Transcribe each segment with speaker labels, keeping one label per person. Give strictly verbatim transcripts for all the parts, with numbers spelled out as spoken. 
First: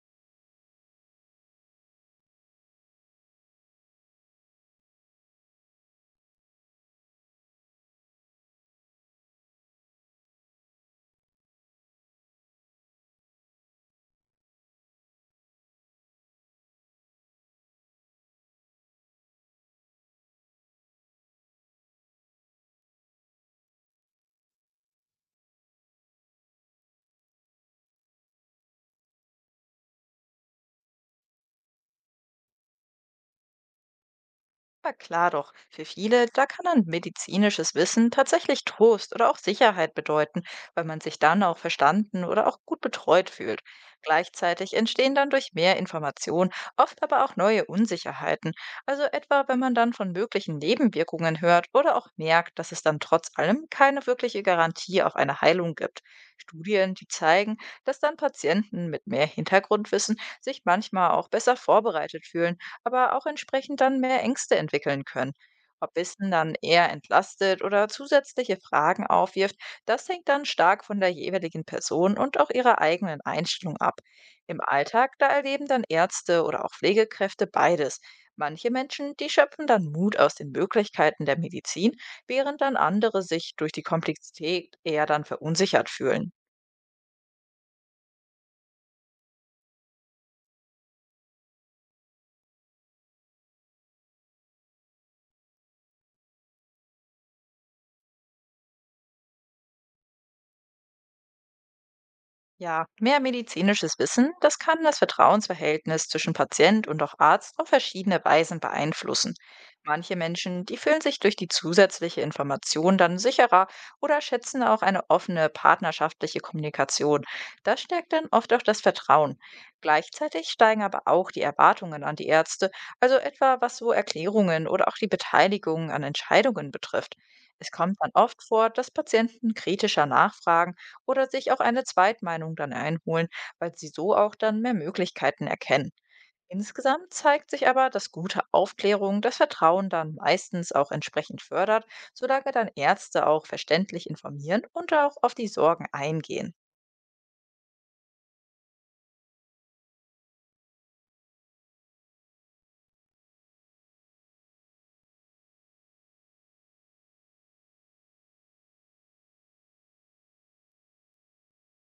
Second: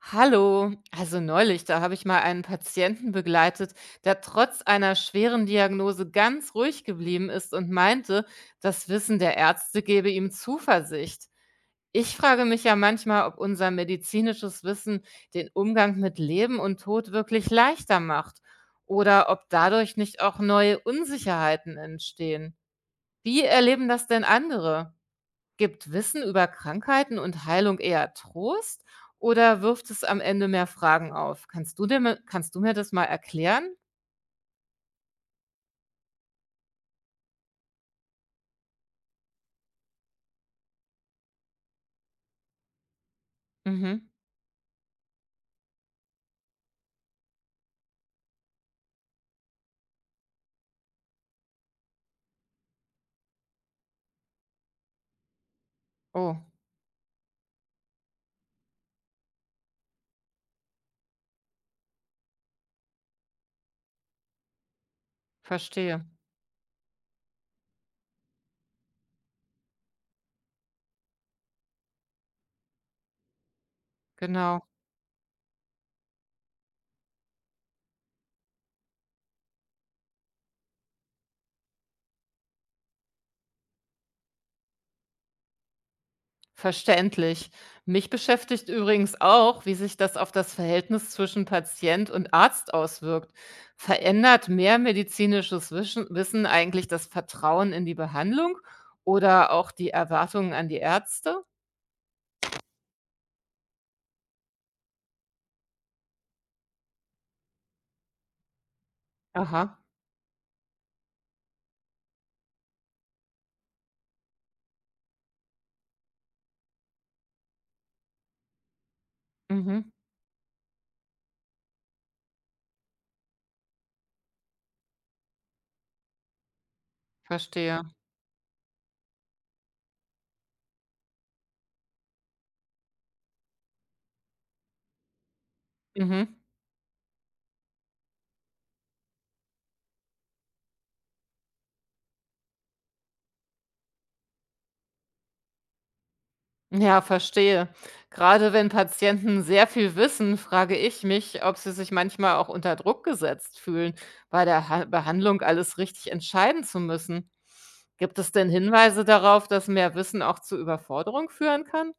Speaker 1: Hallo, also neulich, da habe ich mal einen Patienten begleitet, der trotz einer schweren Diagnose ganz ruhig geblieben ist und meinte, das Wissen der Ärzte gebe ihm Zuversicht. Ich frage mich ja manchmal, ob unser medizinisches Wissen den Umgang mit Leben und Tod wirklich leichter macht oder ob dadurch nicht auch neue Unsicherheiten entstehen. Wie erleben das denn andere? Gibt Wissen über Krankheiten und Heilung eher Trost oder wirft es am Ende mehr Fragen auf? Kannst du dir mi kannst du mir das mal erklären?
Speaker 2: Aber klar doch, für viele, da kann dann medizinisches Wissen tatsächlich Trost oder auch Sicherheit bedeuten, weil man sich dann auch verstanden oder auch gut betreut fühlt.
Speaker 1: Mhm.
Speaker 2: Gleichzeitig entstehen dann durch mehr Information oft aber auch neue Unsicherheiten. Also etwa, wenn man dann von möglichen Nebenwirkungen hört oder auch merkt, dass es dann trotz allem keine wirkliche Garantie auf eine Heilung gibt.
Speaker 1: Oh,
Speaker 2: Studien, die zeigen, dass dann Patienten mit mehr Hintergrundwissen sich manchmal auch besser vorbereitet fühlen, aber auch entsprechend dann mehr Ängste entwickeln können. Ob
Speaker 1: verstehe.
Speaker 2: Wissen dann eher entlastet oder zusätzliche Fragen aufwirft, das hängt dann stark von der jeweiligen Person und auch ihrer eigenen Einstellung ab. Im
Speaker 1: Genau.
Speaker 2: Alltag, da erleben dann Ärzte oder auch Pflegekräfte beides. Manche Menschen, die schöpfen dann Mut aus den Möglichkeiten der Medizin, während dann andere sich durch die Komplexität eher dann verunsichert fühlen.
Speaker 1: Verständlich. Mich beschäftigt übrigens auch, wie sich das auf das Verhältnis zwischen Patient und Arzt auswirkt. Verändert mehr medizinisches Wischen Wissen eigentlich das Vertrauen in die Behandlung oder auch die Erwartungen an die Ärzte?
Speaker 2: Ja, mehr medizinisches Wissen, das kann das Vertrauensverhältnis zwischen Patient und auch Arzt auf verschiedene Weisen beeinflussen.
Speaker 1: Aha.
Speaker 2: Manche Menschen, die fühlen sich durch die zusätzliche Information dann sicherer oder schätzen auch eine offene partnerschaftliche Kommunikation. Das stärkt dann oft auch das Vertrauen.
Speaker 1: Mhm.
Speaker 2: Gleichzeitig steigen aber auch die Erwartungen an die Ärzte, also etwa was so Erklärungen oder auch die Beteiligung an Entscheidungen betrifft. Es
Speaker 1: Verstehe.
Speaker 2: kommt dann oft vor, dass Patienten kritischer nachfragen oder sich auch eine Zweitmeinung dann einholen, weil sie so auch dann mehr Möglichkeiten erkennen.
Speaker 1: Mhm.
Speaker 2: Insgesamt zeigt sich aber, dass gute Aufklärung das Vertrauen dann meistens auch entsprechend fördert, solange dann Ärzte auch verständlich informieren und auch auf die Sorgen eingehen.
Speaker 1: Ja, verstehe. Gerade wenn Patienten sehr viel wissen, frage ich mich, ob sie sich manchmal auch unter Druck gesetzt fühlen, bei der ha Behandlung alles richtig entscheiden zu müssen. Gibt es denn Hinweise darauf, dass mehr Wissen auch zu Überforderung führen kann?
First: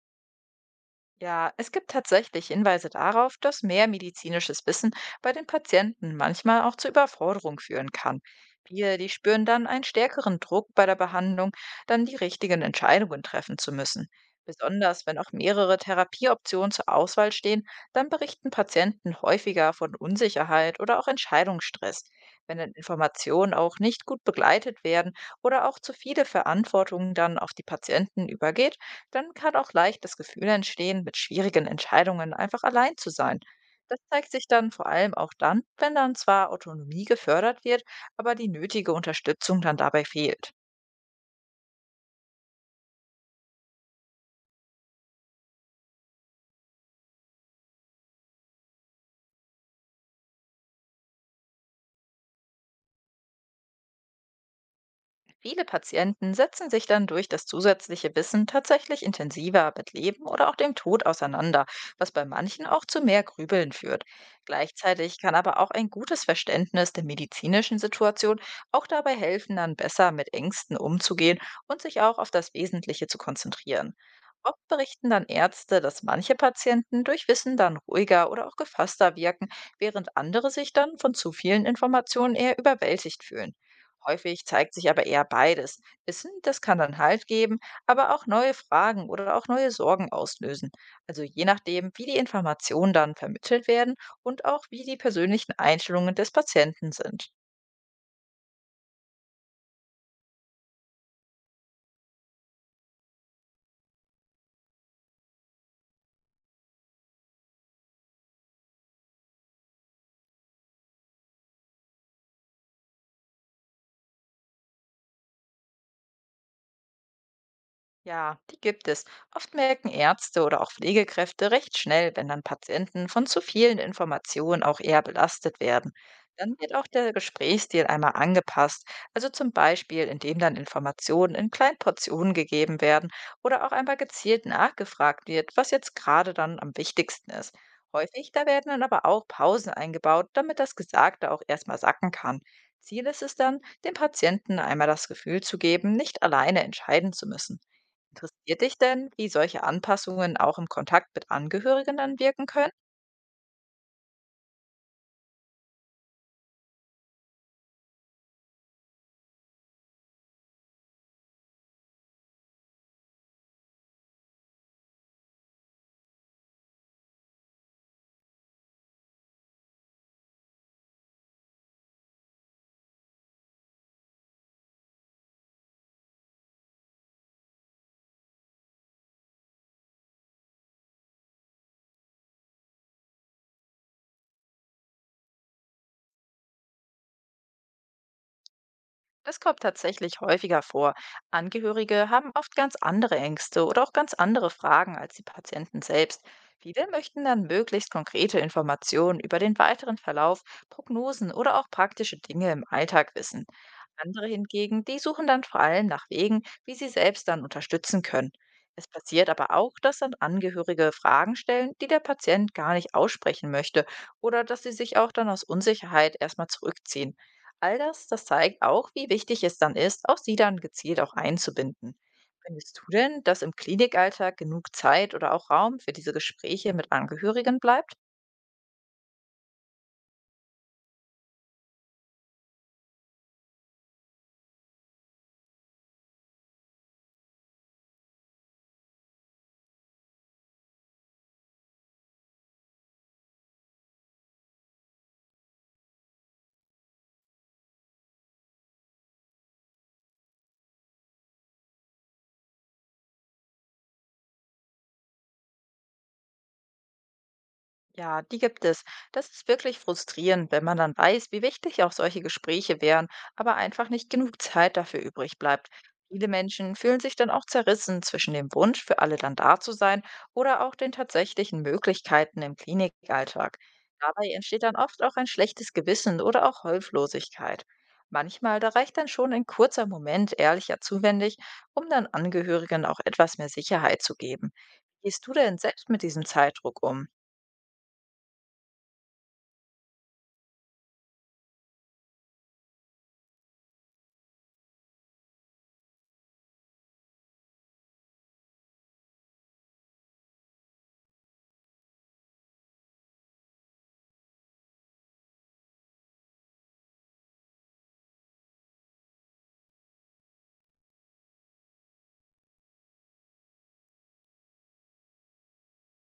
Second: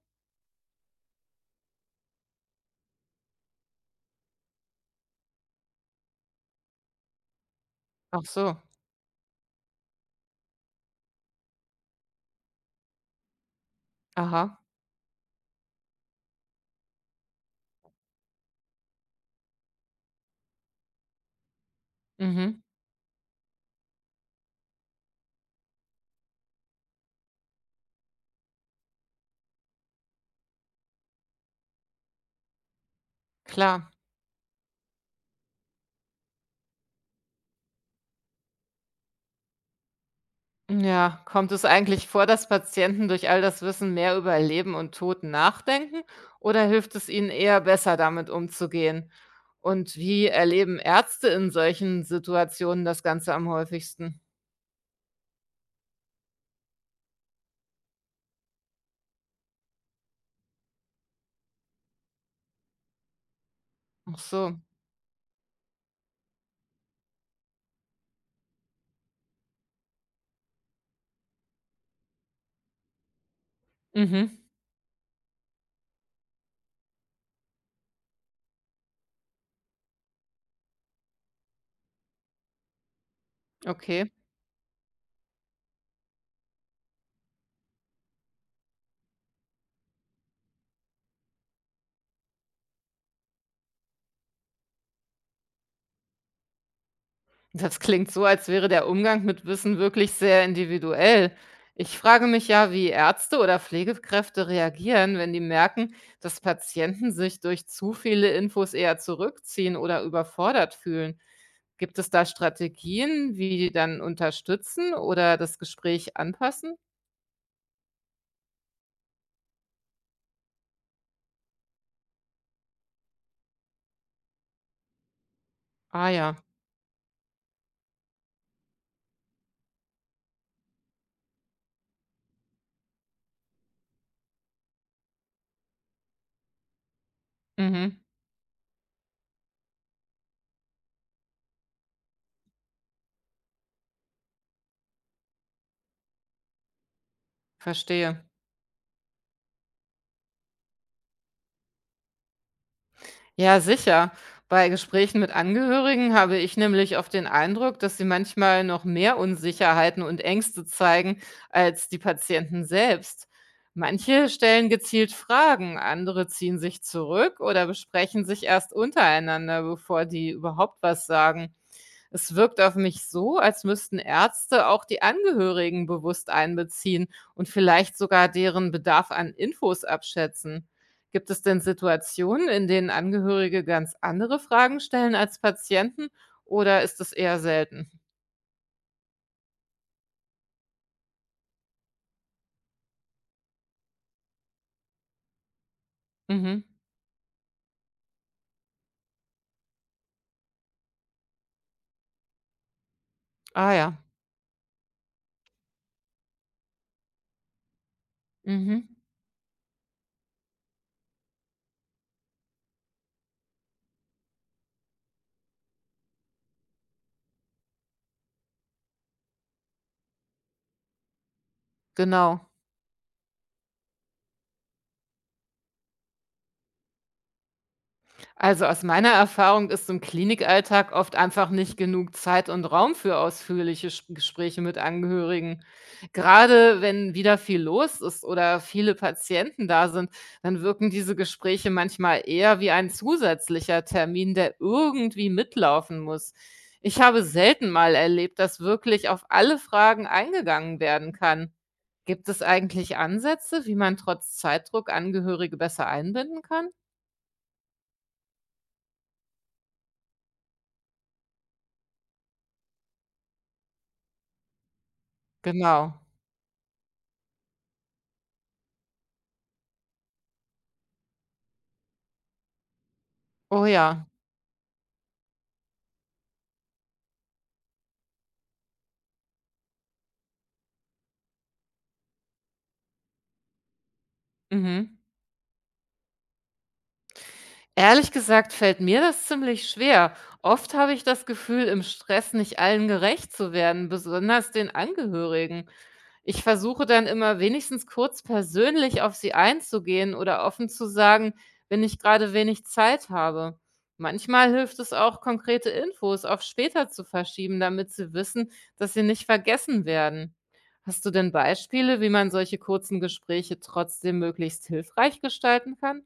Speaker 2: Ja, es gibt tatsächlich Hinweise darauf, dass mehr medizinisches Wissen bei den Patienten manchmal auch zu Überforderung führen kann.
Speaker 1: Ach so,
Speaker 2: Wir die spüren dann einen stärkeren Druck bei der Behandlung, dann die richtigen Entscheidungen treffen zu müssen.
Speaker 1: aha,
Speaker 2: Besonders wenn auch mehrere Therapieoptionen zur Auswahl stehen, dann berichten Patienten häufiger von Unsicherheit oder auch Entscheidungsstress. Wenn
Speaker 1: mhm,
Speaker 2: dann Informationen auch nicht gut begleitet werden oder auch zu viele Verantwortungen dann auf die Patienten übergeht, dann kann auch leicht das Gefühl entstehen, mit schwierigen Entscheidungen einfach allein zu sein.
Speaker 1: klar.
Speaker 2: Das zeigt sich dann vor allem auch dann, wenn dann zwar Autonomie gefördert wird, aber die nötige Unterstützung dann dabei fehlt.
Speaker 1: Ja, kommt es eigentlich vor, dass Patienten durch all das Wissen mehr über Leben und Tod nachdenken oder hilft es ihnen eher besser damit umzugehen? Und wie erleben Ärzte in solchen Situationen das Ganze am häufigsten?
Speaker 2: Viele Patienten setzen sich dann durch das zusätzliche Wissen tatsächlich intensiver mit Leben oder auch dem Tod auseinander, was bei manchen auch zu mehr Grübeln führt.
Speaker 1: Ach so,
Speaker 2: Gleichzeitig kann aber auch ein gutes Verständnis der medizinischen Situation auch dabei helfen, dann besser mit Ängsten umzugehen und sich auch auf das Wesentliche zu konzentrieren.
Speaker 1: mhm,
Speaker 2: Oft berichten dann Ärzte, dass manche Patienten durch Wissen dann ruhiger oder auch gefasster wirken, während andere sich dann von zu vielen Informationen eher überwältigt fühlen.
Speaker 1: okay.
Speaker 2: Häufig zeigt sich aber eher beides. Wissen, das kann dann Halt geben, aber auch neue Fragen oder auch neue Sorgen auslösen. Also je nachdem, wie die Informationen dann vermittelt werden und auch wie die persönlichen Einstellungen des Patienten sind.
Speaker 1: Das klingt so, als wäre der Umgang mit Wissen wirklich sehr individuell. Ich frage mich ja, wie Ärzte oder Pflegekräfte reagieren, wenn die merken, dass Patienten sich durch zu viele Infos eher zurückziehen oder überfordert fühlen. Gibt es da Strategien, wie die dann unterstützen oder das Gespräch anpassen?
Speaker 2: Ja, die gibt es. Oft merken Ärzte oder auch Pflegekräfte recht schnell, wenn dann Patienten von zu vielen Informationen auch eher belastet werden.
Speaker 1: Ah ja,
Speaker 2: Dann wird auch der Gesprächsstil einmal angepasst, also zum Beispiel, indem dann Informationen in kleinen Portionen gegeben werden oder auch einmal gezielt nachgefragt wird, was jetzt gerade dann am wichtigsten ist.
Speaker 1: mhm,
Speaker 2: Häufig, da werden dann aber auch Pausen eingebaut, damit das Gesagte auch erstmal sacken kann. Ziel ist es dann, dem Patienten einmal das Gefühl zu geben, nicht alleine entscheiden zu müssen.
Speaker 1: verstehe.
Speaker 2: Interessiert dich denn, wie solche Anpassungen auch im Kontakt mit Angehörigen dann wirken können?
Speaker 1: Ja, sicher. Bei Gesprächen mit Angehörigen habe ich nämlich oft den Eindruck, dass sie manchmal noch mehr Unsicherheiten und Ängste zeigen als die Patienten selbst. Manche stellen gezielt Fragen, andere ziehen sich zurück oder besprechen sich erst untereinander, bevor die überhaupt was sagen. Es wirkt auf mich so, als müssten Ärzte auch die Angehörigen bewusst einbeziehen und vielleicht sogar deren Bedarf an Infos abschätzen. Gibt es denn Situationen, in denen Angehörige ganz andere Fragen stellen als Patienten oder ist das eher selten?
Speaker 2: Das kommt tatsächlich häufiger vor. Angehörige haben oft ganz andere Ängste oder auch ganz andere Fragen als die Patienten selbst.
Speaker 1: Mhm.
Speaker 2: Viele möchten dann möglichst konkrete Informationen über den weiteren Verlauf, Prognosen oder auch praktische Dinge im Alltag wissen.
Speaker 1: Ah ja,
Speaker 2: Andere hingegen, die suchen dann vor allem nach Wegen, wie sie selbst dann unterstützen können.
Speaker 1: mhm.
Speaker 2: Es passiert aber auch, dass dann Angehörige Fragen stellen, die der Patient gar nicht aussprechen möchte, oder dass sie sich auch dann aus Unsicherheit erstmal zurückziehen. All das, das zeigt auch, wie wichtig es dann ist, auch sie dann gezielt auch einzubinden.
Speaker 1: Genau.
Speaker 2: Findest du denn, dass im Klinikalltag genug Zeit oder auch Raum für diese Gespräche mit Angehörigen bleibt?
Speaker 1: Also aus meiner Erfahrung ist im Klinikalltag oft einfach nicht genug Zeit und Raum für ausführliche Sch- Gespräche mit Angehörigen. Gerade wenn wieder viel los ist oder viele Patienten da sind, dann wirken diese Gespräche manchmal eher wie ein zusätzlicher Termin, der irgendwie mitlaufen muss. Ich habe selten mal erlebt, dass wirklich auf alle Fragen eingegangen werden kann. Gibt es eigentlich Ansätze, wie man trotz Zeitdruck Angehörige besser einbinden kann?
Speaker 2: Ja, die gibt es. Das ist wirklich frustrierend, wenn man dann weiß, wie wichtig auch solche Gespräche wären, aber einfach nicht genug Zeit dafür übrig bleibt.
Speaker 1: Genau.
Speaker 2: Viele Menschen fühlen sich dann auch zerrissen zwischen dem Wunsch, für alle dann da zu sein, oder auch den tatsächlichen Möglichkeiten im Klinikalltag.
Speaker 1: Oh ja.
Speaker 2: Dabei entsteht dann oft auch ein schlechtes Gewissen oder auch Hilflosigkeit. Manchmal, da reicht dann schon ein kurzer Moment ehrlicher Zuwendung, um dann Angehörigen auch etwas mehr Sicherheit zu geben.
Speaker 1: Mhm.
Speaker 2: Wie gehst du denn selbst mit diesem Zeitdruck um?
Speaker 1: Ehrlich gesagt fällt mir das ziemlich schwer. Oft habe ich das Gefühl, im Stress nicht allen gerecht zu werden, besonders den Angehörigen. Ich versuche dann immer wenigstens kurz persönlich auf sie einzugehen oder offen zu sagen, wenn ich gerade wenig Zeit habe. Manchmal hilft es auch, konkrete Infos auf später zu verschieben, damit sie wissen, dass sie nicht vergessen werden. Hast du denn Beispiele, wie man solche kurzen Gespräche trotzdem möglichst hilfreich gestalten kann?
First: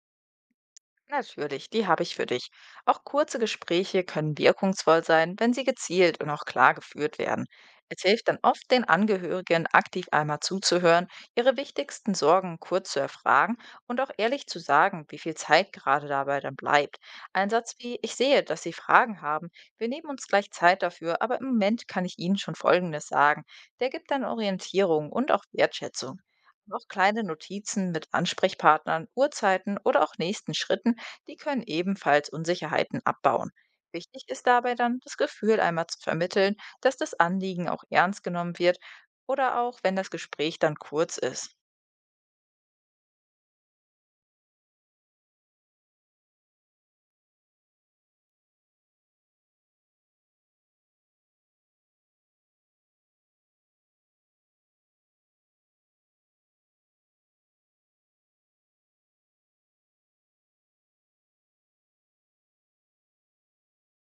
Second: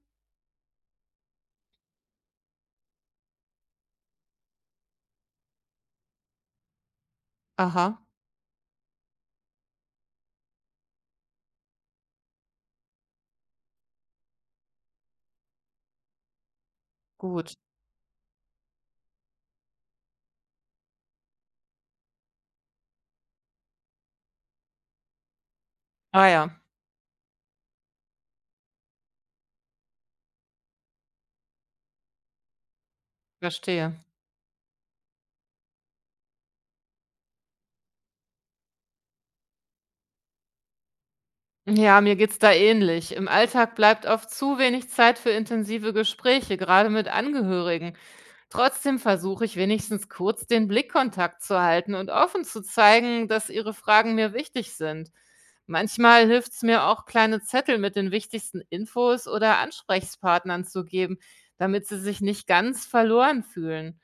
Speaker 2: Natürlich, die habe ich für dich. Auch kurze Gespräche können wirkungsvoll sein, wenn sie gezielt und auch klar geführt werden. Es
Speaker 1: Aha,
Speaker 2: hilft dann oft, den Angehörigen aktiv einmal zuzuhören, ihre wichtigsten Sorgen kurz zu erfragen und auch ehrlich zu sagen, wie viel Zeit gerade dabei dann bleibt. Ein
Speaker 1: gut.
Speaker 2: Satz wie, ich sehe, dass Sie Fragen haben, wir nehmen uns gleich Zeit dafür, aber im Moment kann ich Ihnen schon Folgendes sagen, der gibt dann Orientierung und auch Wertschätzung.
Speaker 1: Ah ja,
Speaker 2: Auch kleine Notizen mit Ansprechpartnern, Uhrzeiten oder auch nächsten Schritten, die können ebenfalls Unsicherheiten abbauen.
Speaker 1: verstehe.
Speaker 2: Wichtig ist dabei dann, das Gefühl einmal zu vermitteln, dass das Anliegen auch ernst genommen wird, oder auch, wenn das Gespräch dann kurz ist.
Speaker 1: Ja, mir geht's da ähnlich. Im Alltag bleibt oft zu wenig Zeit für intensive Gespräche, gerade mit Angehörigen. Trotzdem versuche ich wenigstens kurz den Blickkontakt zu halten und offen zu zeigen, dass ihre Fragen mir wichtig sind. Manchmal hilft es mir auch, kleine Zettel mit den wichtigsten Infos oder Ansprechpartnern zu geben, damit sie sich nicht ganz verloren fühlen.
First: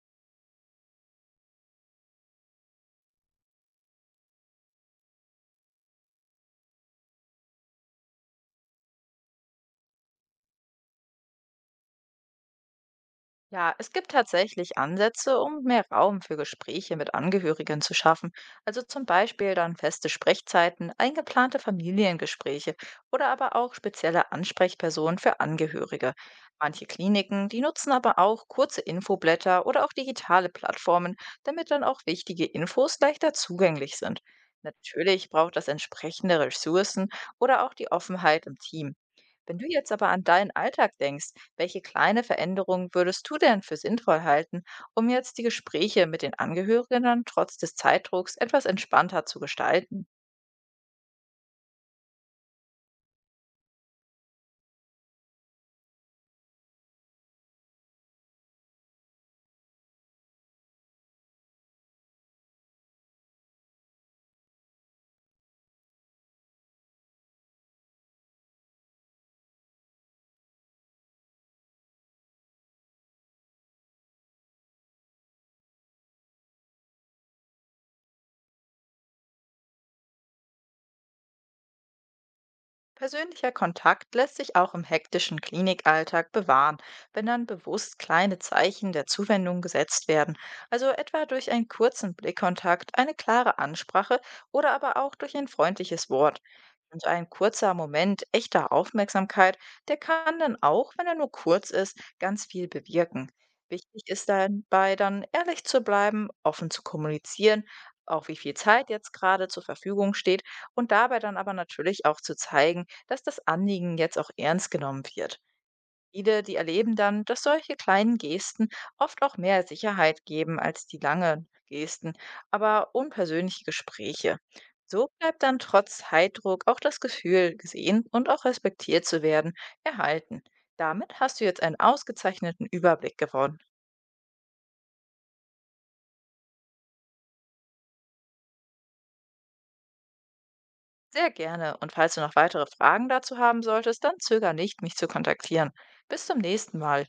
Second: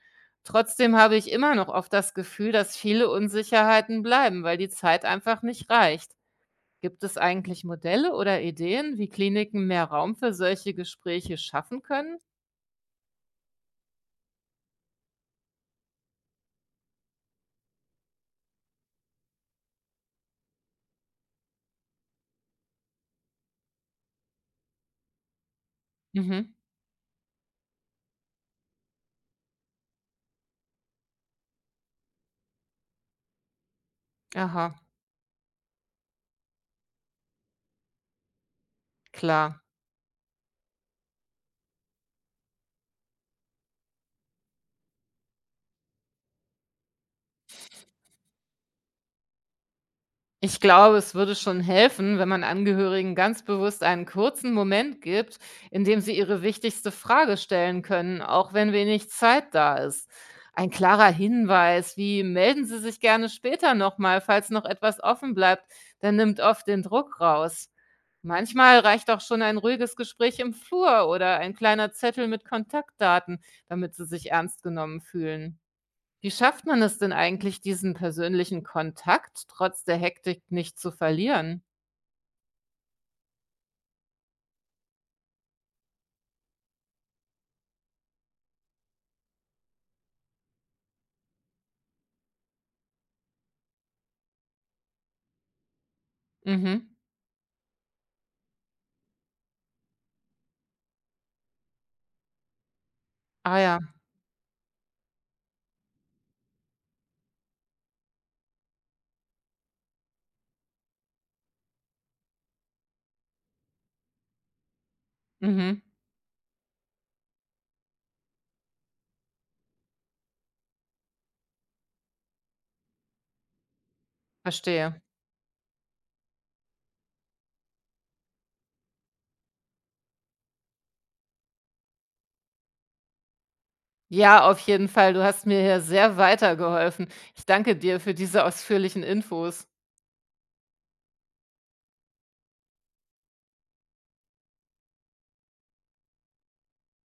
Speaker 1: Trotzdem habe ich immer noch oft das Gefühl, dass viele Unsicherheiten bleiben, weil die Zeit einfach nicht reicht. Gibt es eigentlich Modelle oder Ideen, wie Kliniken mehr Raum für solche Gespräche schaffen können?
Speaker 2: Ja, es gibt tatsächlich Ansätze, um mehr Raum für Gespräche mit Angehörigen zu schaffen. Also zum Beispiel dann feste Sprechzeiten, eingeplante Familiengespräche oder aber auch spezielle Ansprechpersonen für Angehörige.
Speaker 1: Mhm.
Speaker 2: Manche Kliniken, die nutzen aber auch kurze Infoblätter oder auch digitale Plattformen, damit dann auch wichtige Infos leichter zugänglich sind.
Speaker 1: Aha,
Speaker 2: Natürlich braucht das entsprechende Ressourcen oder auch die Offenheit im Team. Wenn
Speaker 1: klar.
Speaker 2: du jetzt aber an deinen Alltag denkst, welche kleine Veränderungen würdest du denn für sinnvoll halten, um jetzt die Gespräche mit den Angehörigen dann trotz des Zeitdrucks etwas entspannter zu gestalten?
Speaker 1: Ich glaube, es würde schon helfen, wenn man Angehörigen ganz bewusst einen kurzen Moment gibt, in dem sie ihre wichtigste Frage stellen können, auch wenn wenig Zeit da ist. Ein klarer Hinweis, wie melden Sie sich gerne später nochmal, falls noch etwas offen bleibt, der nimmt oft den Druck raus. Manchmal reicht auch schon ein ruhiges Gespräch im Flur oder ein kleiner Zettel mit Kontaktdaten, damit sie sich ernst genommen fühlen. Wie schafft man es denn eigentlich, diesen persönlichen Kontakt trotz der Hektik nicht zu verlieren?
Speaker 2: Persönlicher Kontakt lässt sich auch im hektischen Klinikalltag bewahren, wenn dann bewusst kleine Zeichen der Zuwendung gesetzt werden, also etwa durch einen kurzen Blickkontakt, eine klare Ansprache oder aber auch durch ein freundliches Wort.
Speaker 1: Mhm.
Speaker 2: Und ein kurzer Moment echter Aufmerksamkeit, der kann dann auch, wenn er nur kurz ist, ganz viel bewirken.
Speaker 1: Ah ja,
Speaker 2: Wichtig ist dabei dann ehrlich zu bleiben, offen zu kommunizieren, auch wie viel Zeit jetzt gerade zur Verfügung steht und dabei dann aber natürlich auch zu zeigen, dass das Anliegen jetzt auch ernst genommen wird.
Speaker 1: mhm,
Speaker 2: Viele, die erleben dann, dass solche kleinen Gesten oft auch mehr Sicherheit geben als die langen Gesten, aber unpersönliche Gespräche.
Speaker 1: verstehe.
Speaker 2: So bleibt dann trotz Zeitdruck auch das Gefühl, gesehen und auch respektiert zu werden, erhalten. Damit hast du jetzt einen ausgezeichneten Überblick gewonnen.
Speaker 1: Ja, auf jeden Fall. Du hast mir hier sehr weitergeholfen. Ich danke dir für diese ausführlichen Infos.
Speaker 2: Sehr gerne. Und falls du noch weitere Fragen dazu haben solltest, dann zöger nicht, mich zu kontaktieren. Bis zum nächsten Mal.